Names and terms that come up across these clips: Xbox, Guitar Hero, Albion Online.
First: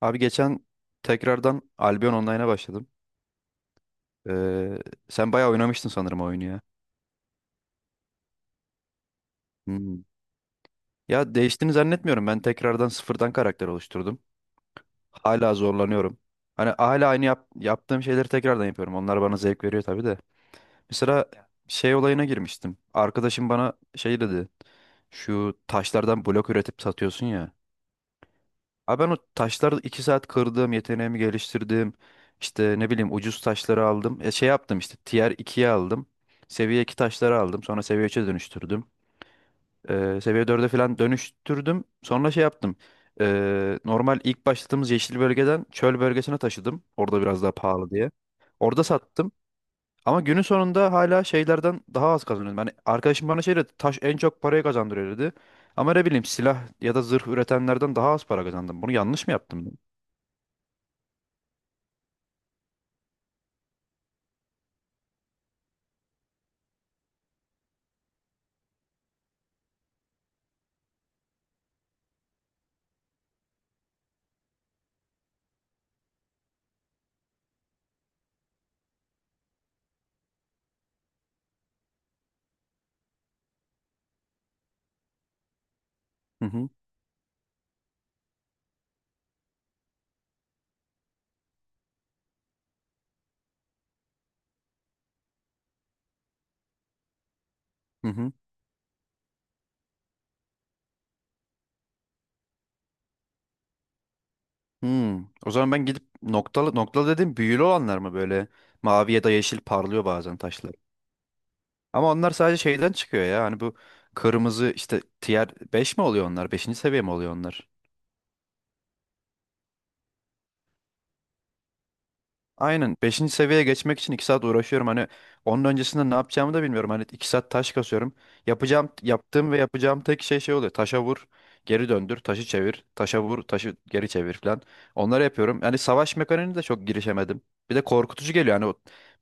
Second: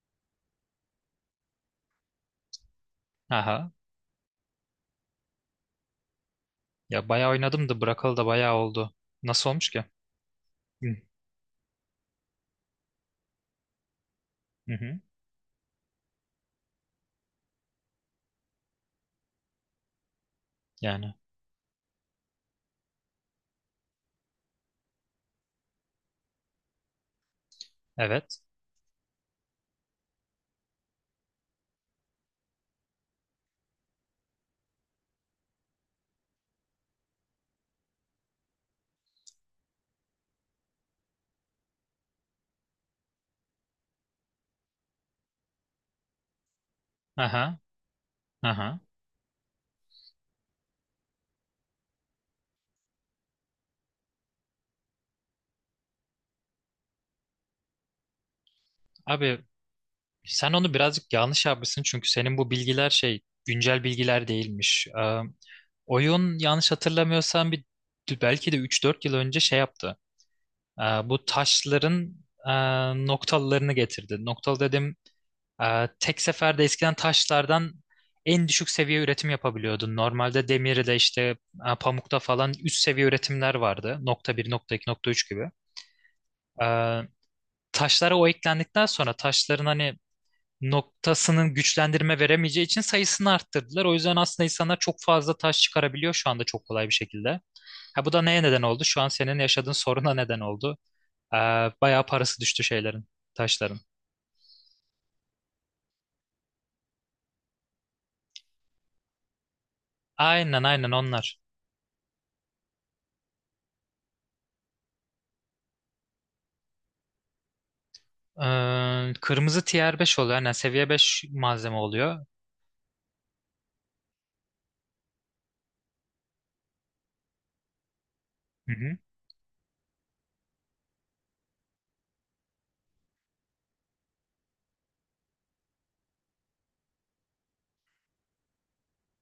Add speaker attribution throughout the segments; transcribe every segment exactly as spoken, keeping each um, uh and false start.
Speaker 1: Abi geçen tekrardan Albion Online'a başladım.
Speaker 2: Aha.
Speaker 1: Ee, Sen bayağı oynamıştın sanırım o oyunu ya.
Speaker 2: Ya bayağı oynadım da bırakalı da bayağı oldu. Nasıl olmuş ki?
Speaker 1: Hmm.
Speaker 2: Hı
Speaker 1: Ya değiştiğini zannetmiyorum. Ben tekrardan sıfırdan karakter oluşturdum.
Speaker 2: hı. hı.
Speaker 1: Hala zorlanıyorum. Hani hala aynı yap- yaptığım şeyleri tekrardan yapıyorum. Onlar bana zevk veriyor tabii de.
Speaker 2: Yani,
Speaker 1: Mesela şey olayına girmiştim. Arkadaşım bana şey dedi. Şu taşlardan blok üretip satıyorsun ya.
Speaker 2: evet.
Speaker 1: Abi ben o taşları iki saat kırdım, yeteneğimi geliştirdim. İşte ne bileyim ucuz taşları aldım. E, şey yaptım işte tier ikiye aldım. Seviye iki taşları aldım. Sonra seviye üç'e dönüştürdüm. E, seviye dörde falan dönüştürdüm. Sonra şey yaptım. E, normal ilk başladığımız yeşil bölgeden çöl bölgesine taşıdım. Orada biraz daha
Speaker 2: Aha.
Speaker 1: pahalı diye.
Speaker 2: Aha.
Speaker 1: Orada sattım. Ama günün sonunda hala şeylerden daha az kazanıyordum. Yani arkadaşım bana şey dedi, taş en çok parayı kazandırıyor dedi. Ama ne bileyim silah ya da zırh üretenlerden daha az para kazandım. Bunu yanlış mı
Speaker 2: Abi
Speaker 1: yaptım?
Speaker 2: sen onu birazcık yanlış yapmışsın, çünkü senin bu bilgiler şey, güncel bilgiler değilmiş. Ee, oyun yanlış hatırlamıyorsam bir, belki de üç dört yıl önce şey yaptı. Ee, bu taşların e, noktalarını getirdi. Noktalı dedim Ee, tek seferde eskiden taşlardan en düşük seviye üretim yapabiliyordun. Normalde demirde işte e, pamukta falan üst seviye üretimler vardı. Nokta bir, nokta iki, nokta üç gibi.
Speaker 1: Hı hı.
Speaker 2: Ee, taşlara o eklendikten sonra, taşların hani noktasının güçlendirme veremeyeceği için sayısını arttırdılar. O yüzden aslında insanlar çok fazla taş çıkarabiliyor şu anda, çok kolay bir şekilde. Ha,
Speaker 1: Hı
Speaker 2: bu da
Speaker 1: hı.
Speaker 2: neye neden oldu? Şu an senin yaşadığın soruna neden oldu. Ee, bayağı parası düştü şeylerin, taşların.
Speaker 1: Hmm. O zaman ben gidip noktalı noktalı dedim, büyülü olanlar mı böyle mavi ya da yeşil parlıyor bazen
Speaker 2: Aynen,
Speaker 1: taşlar.
Speaker 2: aynen onlar.
Speaker 1: Ama onlar sadece şeyden çıkıyor ya. Hani bu kırmızı işte tier beş mi oluyor onlar? Beşinci seviye mi oluyor onlar?
Speaker 2: Ee, kırmızı tier beş oluyor. Yani seviye beş malzeme oluyor.
Speaker 1: Aynen. Beşinci seviyeye geçmek için iki saat uğraşıyorum. Hani onun öncesinde ne yapacağımı da bilmiyorum. Hani iki saat taş kasıyorum.
Speaker 2: Hı
Speaker 1: Yapacağım,
Speaker 2: hı.
Speaker 1: yaptığım ve yapacağım tek şey şey oluyor. Taşa vur, geri döndür, taşı çevir, taşa vur, taşı geri çevir falan. Onları yapıyorum. Yani savaş mekaniğine de çok girişemedim. Bir de korkutucu geliyor. Hani o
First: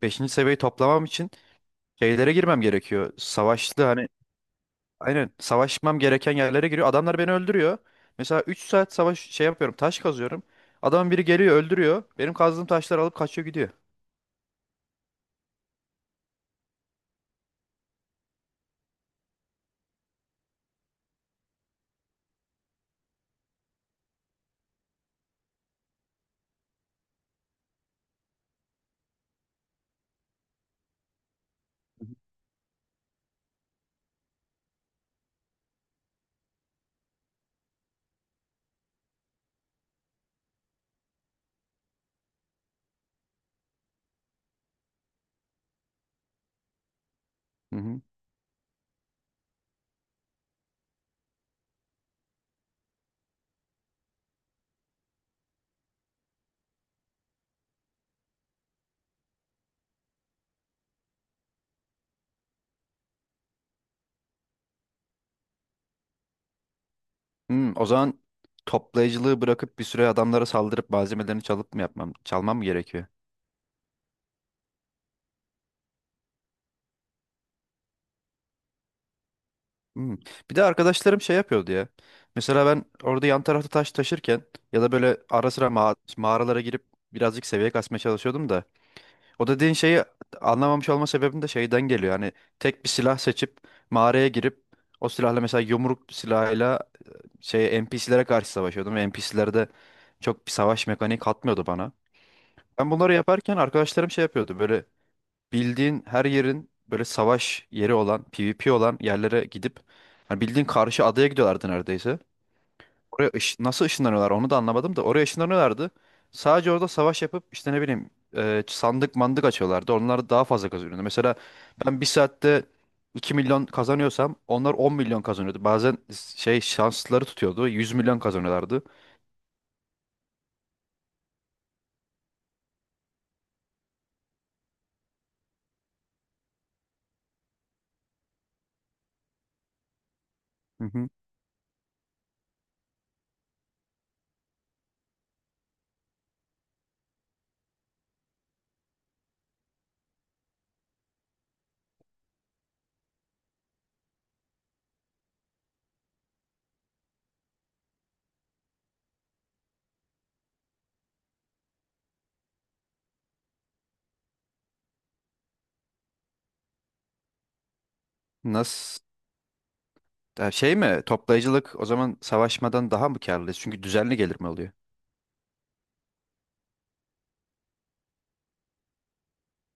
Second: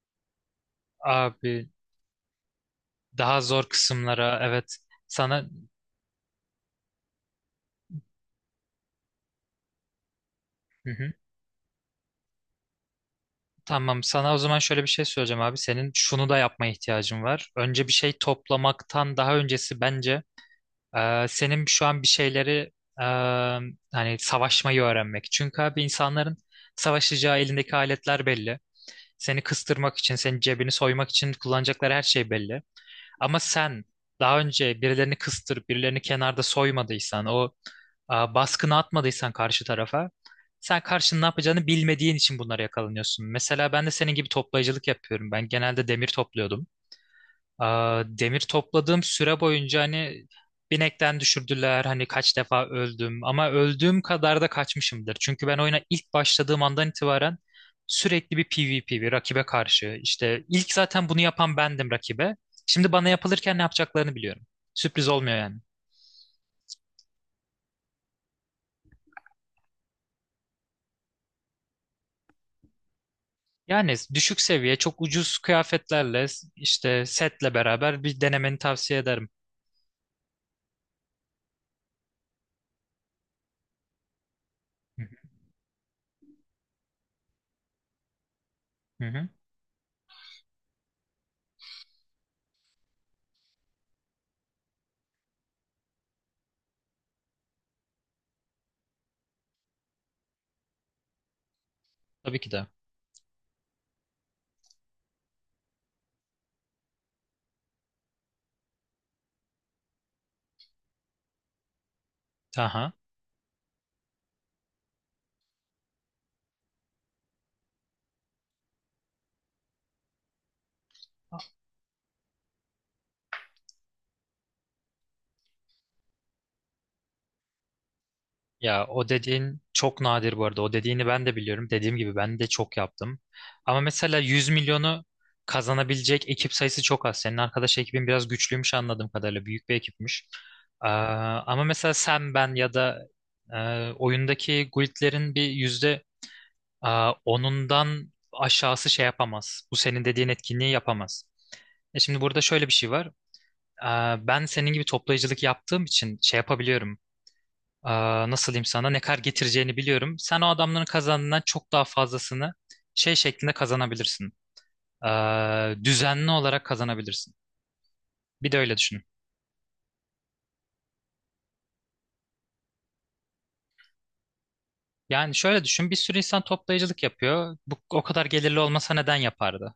Speaker 1: beşinci seviyeyi toplamam için
Speaker 2: Abi,
Speaker 1: şeylere girmem gerekiyor.
Speaker 2: daha zor
Speaker 1: Savaşlı hani
Speaker 2: kısımlara. Evet,
Speaker 1: aynen
Speaker 2: sana.
Speaker 1: savaşmam gereken yerlere giriyor. Adamlar beni öldürüyor. Mesela üç saat savaş şey yapıyorum. Taş kazıyorum.
Speaker 2: Hı
Speaker 1: Adamın
Speaker 2: hı.
Speaker 1: biri geliyor öldürüyor. Benim kazdığım taşları alıp kaçıyor gidiyor.
Speaker 2: Tamam, sana o zaman şöyle bir şey söyleyeceğim abi. Senin şunu da yapmaya ihtiyacın var. Önce bir şey toplamaktan daha öncesi, bence e, senin şu an bir şeyleri e, hani savaşmayı öğrenmek. Çünkü abi, insanların savaşacağı elindeki aletler belli. Seni kıstırmak için, senin cebini soymak için kullanacakları her şey belli. Ama sen daha önce birilerini kıstırıp birilerini kenarda soymadıysan, o a, baskını atmadıysan karşı tarafa, sen karşının ne yapacağını bilmediğin için bunlara yakalanıyorsun. Mesela ben de senin gibi toplayıcılık yapıyorum. Ben genelde demir topluyordum.
Speaker 1: Hı hı.
Speaker 2: Aa, demir topladığım süre boyunca, hani binekten düşürdüler, hani kaç defa öldüm, ama öldüğüm kadar da kaçmışımdır. Çünkü ben oyuna ilk başladığım andan itibaren sürekli bir P V P, bir rakibe karşı, işte ilk zaten bunu yapan bendim rakibe. Şimdi bana yapılırken ne yapacaklarını biliyorum. Sürpriz olmuyor yani.
Speaker 1: Hmm, o zaman toplayıcılığı bırakıp bir süre adamlara saldırıp malzemelerini çalıp mı yapmam, çalmam mı gerekiyor?
Speaker 2: Yani düşük seviye çok ucuz kıyafetlerle, işte setle beraber bir denemeni tavsiye ederim.
Speaker 1: Hmm. Bir de arkadaşlarım şey yapıyordu ya. Mesela ben orada yan tarafta taş taşırken ya da
Speaker 2: Hı
Speaker 1: böyle ara sıra ma- mağaralara girip birazcık seviye kasmaya çalışıyordum da.
Speaker 2: hı. Hı hı.
Speaker 1: O dediğin şeyi anlamamış olma sebebim de şeyden geliyor. Hani tek bir silah seçip mağaraya girip o silahla, mesela yumruk silahıyla, şey N P C'lere karşı savaşıyordum ve N P C'ler de çok bir savaş mekaniği katmıyordu bana.
Speaker 2: Tabii ki de.
Speaker 1: Ben bunları yaparken arkadaşlarım şey yapıyordu. Böyle bildiğin her yerin böyle savaş yeri olan, PvP olan yerlere gidip hani bildiğin karşı adaya gidiyorlardı neredeyse.
Speaker 2: Aha.
Speaker 1: Oraya ış- nasıl ışınlanıyorlar onu da anlamadım da oraya ışınlanıyorlardı. Sadece orada savaş yapıp işte ne bileyim e, sandık mandık açıyorlardı. Onlar daha fazla kazanıyordu. Mesela ben bir saatte iki milyon kazanıyorsam onlar on milyon kazanıyordu. Bazen şey şansları tutuyordu, yüz milyon kazanıyorlardı.
Speaker 2: Ya, o dediğin çok nadir bu arada. O dediğini ben de biliyorum. Dediğim gibi, ben de çok yaptım. Ama mesela yüz milyonu kazanabilecek ekip sayısı çok az. Senin arkadaş ekibin biraz güçlüymüş anladığım kadarıyla. Büyük bir ekipmiş.
Speaker 1: Hı
Speaker 2: Ee,
Speaker 1: hı.
Speaker 2: ama mesela sen, ben ya da e, oyundaki guildlerin bir yüzde e, onundan aşağısı şey yapamaz. Bu senin dediğin etkinliği yapamaz. E şimdi burada şöyle bir şey var. Ee, ben senin gibi toplayıcılık yaptığım için şey yapabiliyorum. Aa, nasıl diyeyim, sana ne kadar getireceğini biliyorum. Sen o adamların kazandığından çok daha fazlasını şey şeklinde kazanabilirsin. Aa, düzenli olarak kazanabilirsin. Bir de öyle
Speaker 1: Nasıl?
Speaker 2: düşün.
Speaker 1: Ya şey mi? Toplayıcılık o zaman savaşmadan daha mı karlı? Çünkü düzenli gelir mi oluyor?
Speaker 2: Yani şöyle düşün, bir sürü insan toplayıcılık yapıyor. Bu o kadar gelirli olmasa neden yapardı?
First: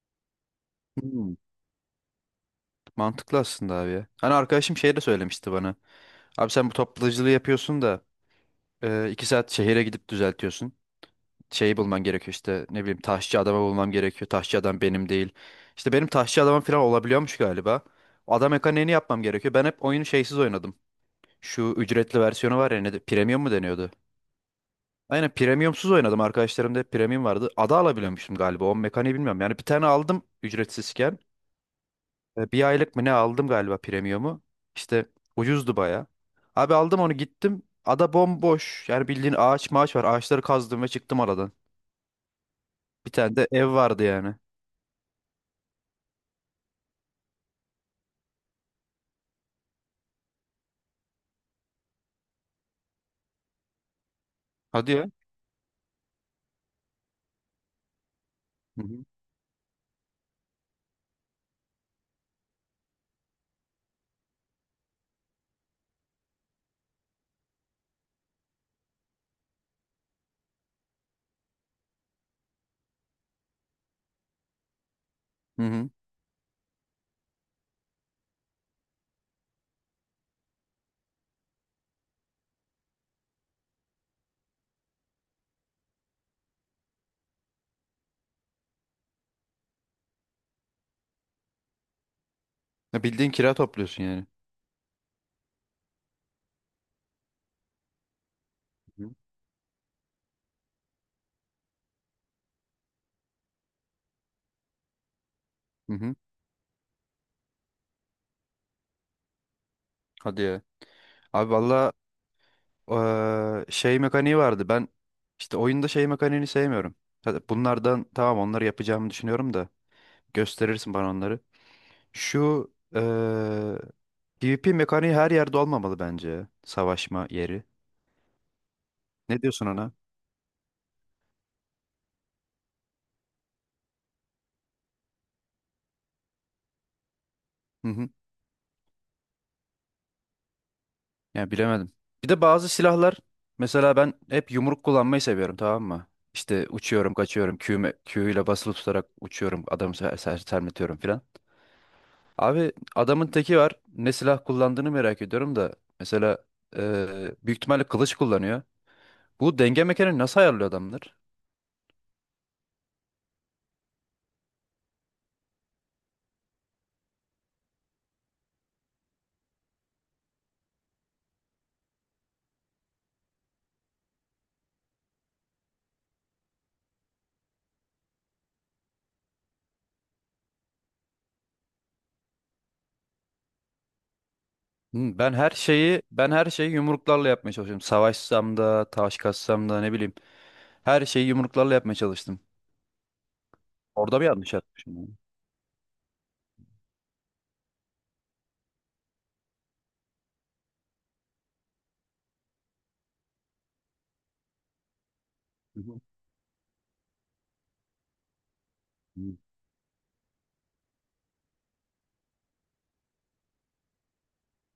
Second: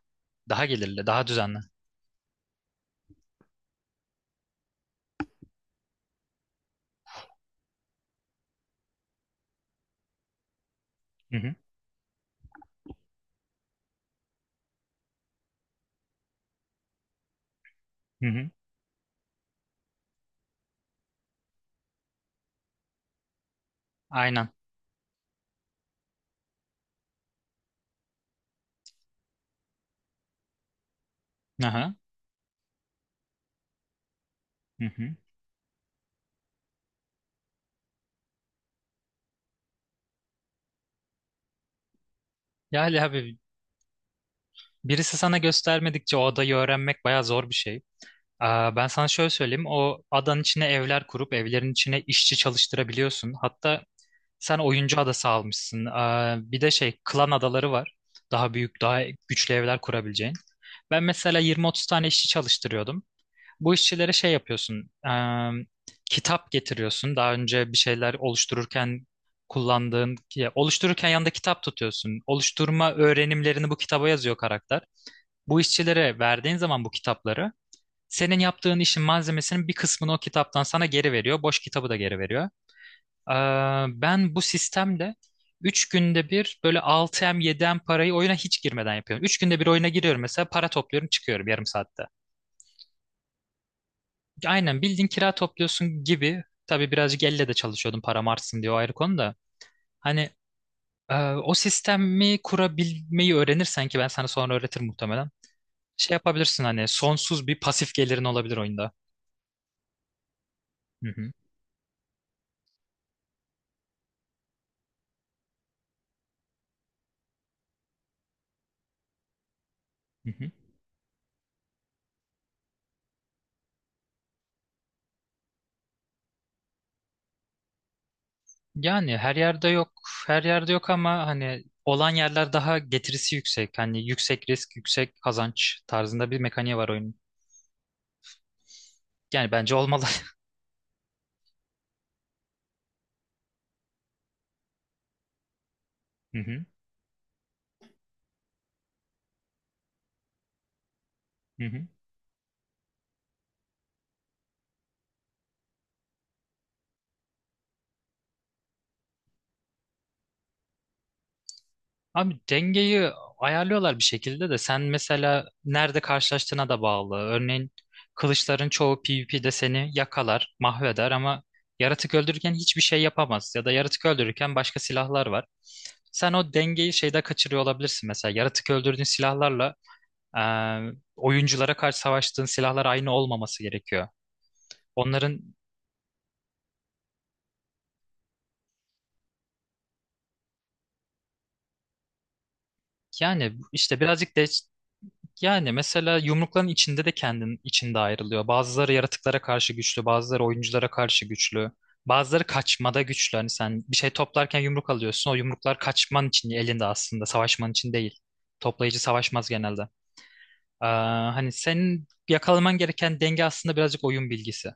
Speaker 2: Daha gelirli, daha
Speaker 1: Hmm,
Speaker 2: düzenli.
Speaker 1: Mantıklı aslında abi ya. Hani arkadaşım şey de söylemişti bana. Abi sen bu toplayıcılığı yapıyorsun da e, iki saat şehire gidip düzeltiyorsun.
Speaker 2: Hı hı,
Speaker 1: Şeyi bulman gerekiyor, işte ne bileyim taşçı adamı bulmam gerekiyor. Taşçı adam benim değil. İşte benim taşçı adamım falan olabiliyormuş galiba.
Speaker 2: hı
Speaker 1: O
Speaker 2: hı.
Speaker 1: adam mekaniğini yapmam gerekiyor. Ben hep oyunu şeysiz oynadım. Şu ücretli versiyonu var ya, ne de, premium mu deniyordu?
Speaker 2: Aynen.
Speaker 1: Aynen, premiumsuz oynadım. Arkadaşlarımda hep premium vardı. Ada alabiliyormuşum galiba. O mekaniği bilmiyorum. Yani bir tane aldım ücretsizken.
Speaker 2: Aha,
Speaker 1: E, bir aylık mı ne aldım galiba premiumu.
Speaker 2: hı
Speaker 1: İşte
Speaker 2: hı.
Speaker 1: ucuzdu baya. Abi aldım onu gittim. Ada bomboş. Yani bildiğin ağaç maaş var. Ağaçları kazdım ve çıktım aradan.
Speaker 2: Yani
Speaker 1: Bir tane
Speaker 2: abi,
Speaker 1: de ev vardı yani.
Speaker 2: birisi sana göstermedikçe o adayı öğrenmek bayağı zor bir şey. Aa, ben sana şöyle söyleyeyim. O adanın içine evler kurup evlerin içine işçi çalıştırabiliyorsun. Hatta sen
Speaker 1: Hadi
Speaker 2: oyuncu
Speaker 1: ya.
Speaker 2: adası almışsın. Ee, bir de şey, klan adaları var. Daha büyük,
Speaker 1: Hı
Speaker 2: daha
Speaker 1: hı.
Speaker 2: güçlü evler kurabileceğin. Ben mesela yirmi otuz tane işçi çalıştırıyordum. Bu işçilere şey yapıyorsun. e, kitap getiriyorsun. Daha önce bir şeyler oluştururken kullandığın, ya oluştururken yanında kitap tutuyorsun. Oluşturma öğrenimlerini bu kitaba yazıyor karakter. Bu
Speaker 1: Hı hı.
Speaker 2: işçilere verdiğin zaman bu kitapları, senin yaptığın işin malzemesinin bir kısmını o kitaptan sana geri veriyor. Boş kitabı da geri veriyor. Ee, ben bu sistemle üç günde bir böyle altı milyon yedi milyon parayı oyuna hiç girmeden yapıyorum. Üç günde bir oyuna giriyorum mesela, para topluyorum, çıkıyorum yarım saatte.
Speaker 1: Ya bildiğin kira topluyorsun yani.
Speaker 2: Aynen bildiğin kira topluyorsun gibi. Tabii birazcık elle de çalışıyordum param artsın diye, o ayrı
Speaker 1: Hı hı.
Speaker 2: konu da. Hani e, o sistemi kurabilmeyi öğrenirsen, ki ben sana sonra öğretirim muhtemelen.
Speaker 1: Hı hı.
Speaker 2: Şey yapabilirsin, hani sonsuz bir pasif gelirin olabilir oyunda.
Speaker 1: Hadi ya.
Speaker 2: Hı hı.
Speaker 1: Abi valla eee, şey mekaniği vardı. Ben işte oyunda şey mekaniğini sevmiyorum. Hadi bunlardan tamam, onları yapacağımı düşünüyorum da.
Speaker 2: Hı hı.
Speaker 1: Gösterirsin bana onları. Şu eee, PvP mekaniği her yerde olmamalı bence. Ya, savaşma yeri.
Speaker 2: Yani her
Speaker 1: Ne diyorsun
Speaker 2: yerde yok,
Speaker 1: ona?
Speaker 2: her yerde yok, ama hani olan yerler daha getirisi yüksek. Hani yüksek risk, yüksek kazanç tarzında bir mekaniği var oyunun.
Speaker 1: Hı hı.
Speaker 2: Yani bence olmalı.
Speaker 1: Yani bilemedim. Bir de bazı silahlar, mesela ben hep yumruk kullanmayı seviyorum, tamam mı?
Speaker 2: Hı hı,
Speaker 1: İşte uçuyorum, kaçıyorum, Q'me, Q ile basılı tutarak uçuyorum, adamı ser ser- sermetiyorum filan.
Speaker 2: hı hı.
Speaker 1: Abi adamın teki var. Ne silah kullandığını merak ediyorum da mesela eee, büyük ihtimalle kılıç kullanıyor. Bu denge mekanı nasıl ayarlıyor adamlar?
Speaker 2: Abi dengeyi ayarlıyorlar bir şekilde, de sen mesela nerede karşılaştığına da bağlı. Örneğin kılıçların çoğu P V P'de seni yakalar, mahveder, ama yaratık öldürürken hiçbir şey yapamaz. Ya da yaratık öldürürken başka silahlar var. Sen o dengeyi şeyde kaçırıyor olabilirsin mesela. Yaratık öldürdüğün silahlarla Ee, oyunculara karşı savaştığın silahlar aynı olmaması gerekiyor.
Speaker 1: Hmm, Ben
Speaker 2: Onların
Speaker 1: her şeyi ben her şeyi yumruklarla yapmaya çalışıyorum. Savaşsam da, taş kassam da ne bileyim. Her şeyi yumruklarla yapmaya çalıştım.
Speaker 2: yani işte
Speaker 1: Orada bir
Speaker 2: birazcık de,
Speaker 1: yanlış yapmışım yani.
Speaker 2: yani mesela yumrukların içinde de kendin içinde ayrılıyor. Bazıları yaratıklara karşı güçlü, bazıları oyunculara karşı güçlü. Bazıları kaçmada güçlü. Hani sen bir şey toplarken yumruk alıyorsun. O yumruklar
Speaker 1: Hı
Speaker 2: kaçman için elinde aslında, savaşman için değil. Toplayıcı
Speaker 1: hı.
Speaker 2: savaşmaz genelde. Ee, hani senin yakalaman gereken denge aslında birazcık oyun bilgisi.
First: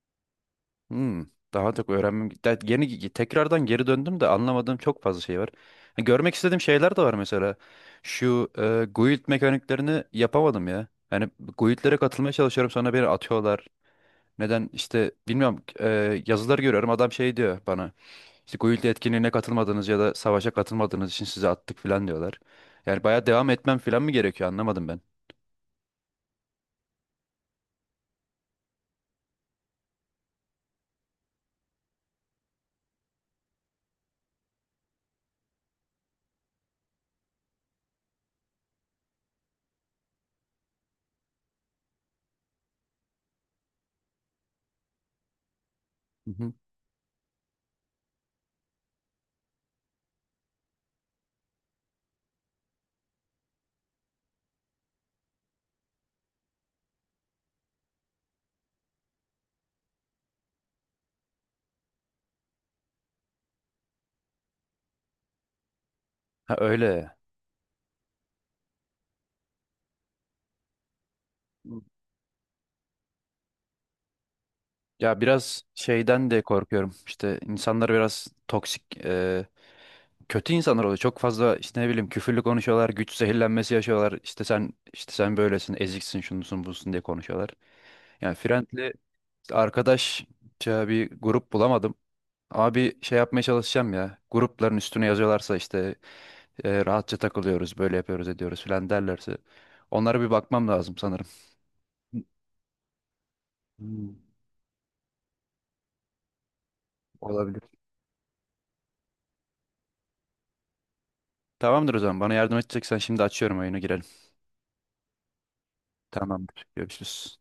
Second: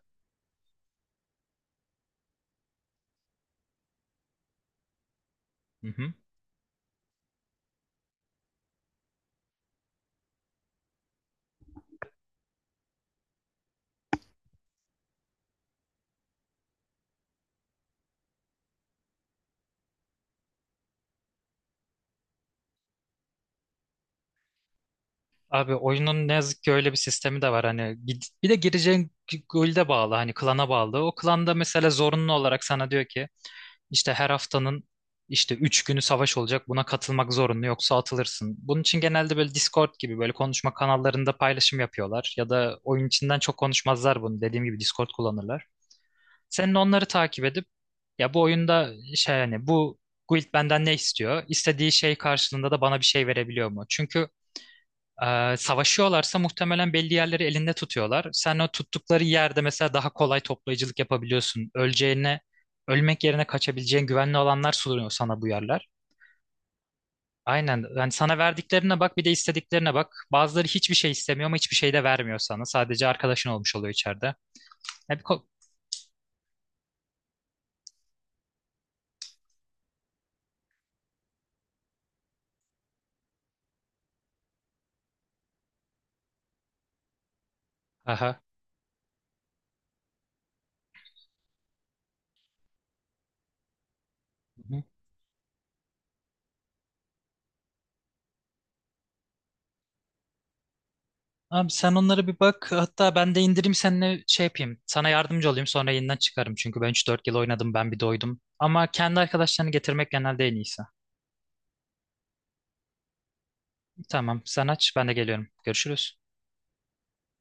Speaker 1: Hmm, Daha çok öğrenmem. de- Yeni tekrardan geri döndüm de anlamadığım çok fazla şey var.
Speaker 2: Hı
Speaker 1: Ha,
Speaker 2: hı.
Speaker 1: görmek istediğim şeyler de var mesela. Şu e, guild mekaniklerini yapamadım ya. Yani guildlere katılmaya çalışıyorum sonra beni atıyorlar. Neden işte bilmiyorum, e, yazılar görüyorum, adam şey diyor bana. İşte guild etkinliğine katılmadınız ya da savaşa katılmadığınız için sizi attık falan diyorlar. Yani bayağı devam etmem falan mı gerekiyor, anlamadım ben.
Speaker 2: Abi, oyunun ne yazık ki öyle bir sistemi de var, hani gid- bir de gireceğin guild'e bağlı, hani klana bağlı. O klanda mesela zorunlu olarak sana diyor ki, işte her haftanın işte üç günü savaş olacak, buna katılmak zorunlu yoksa atılırsın. Bunun için genelde böyle Discord gibi böyle konuşma kanallarında paylaşım yapıyorlar, ya da oyun içinden çok konuşmazlar bunu, dediğim gibi Discord kullanırlar.
Speaker 1: Hı hı.
Speaker 2: Senin onları takip edip, ya bu oyunda şey, hani bu guild benden ne istiyor? İstediği şey karşılığında da bana bir şey verebiliyor mu? Çünkü ee, savaşıyorlarsa muhtemelen belli yerleri elinde tutuyorlar. Sen o tuttukları yerde mesela daha kolay toplayıcılık yapabiliyorsun. Öleceğine, ölmek yerine kaçabileceğin güvenli alanlar sunuyor sana bu yerler.
Speaker 1: Ha öyle.
Speaker 2: Aynen. Yani sana verdiklerine bak, bir de istediklerine bak. Bazıları hiçbir şey istemiyor ama hiçbir şey de vermiyor sana. Sadece arkadaşın olmuş oluyor içeride. Ya
Speaker 1: Ya
Speaker 2: bir ko-.
Speaker 1: biraz şeyden de korkuyorum. İşte insanlar biraz toksik, e, kötü insanlar oluyor. Çok fazla işte ne bileyim küfürlü konuşuyorlar, güç zehirlenmesi yaşıyorlar. İşte sen, işte sen böylesin, eziksin, şunusun, busun diye konuşuyorlar. Yani
Speaker 2: Aha.
Speaker 1: friendly, arkadaşça bir grup bulamadım. Ama bir şey yapmaya çalışacağım ya.
Speaker 2: Hı
Speaker 1: Grupların
Speaker 2: hı.
Speaker 1: üstüne yazıyorlarsa işte e, rahatça takılıyoruz, böyle yapıyoruz, ediyoruz falan derlerse onlara bir bakmam lazım sanırım.
Speaker 2: Abi sen onlara bir bak. Hatta ben de indireyim,
Speaker 1: Hmm.
Speaker 2: seninle şey yapayım. Sana yardımcı olayım, sonra yeniden çıkarım. Çünkü ben üç dört yıl
Speaker 1: Olabilir.
Speaker 2: oynadım, ben bir doydum. Ama kendi arkadaşlarını getirmek genelde en iyisi.
Speaker 1: Tamamdır o zaman. Bana yardım edeceksen şimdi açıyorum oyunu, girelim.
Speaker 2: Tamam, sen aç, ben de geliyorum. Görüşürüz.
Speaker 1: Tamamdır. Görüşürüz.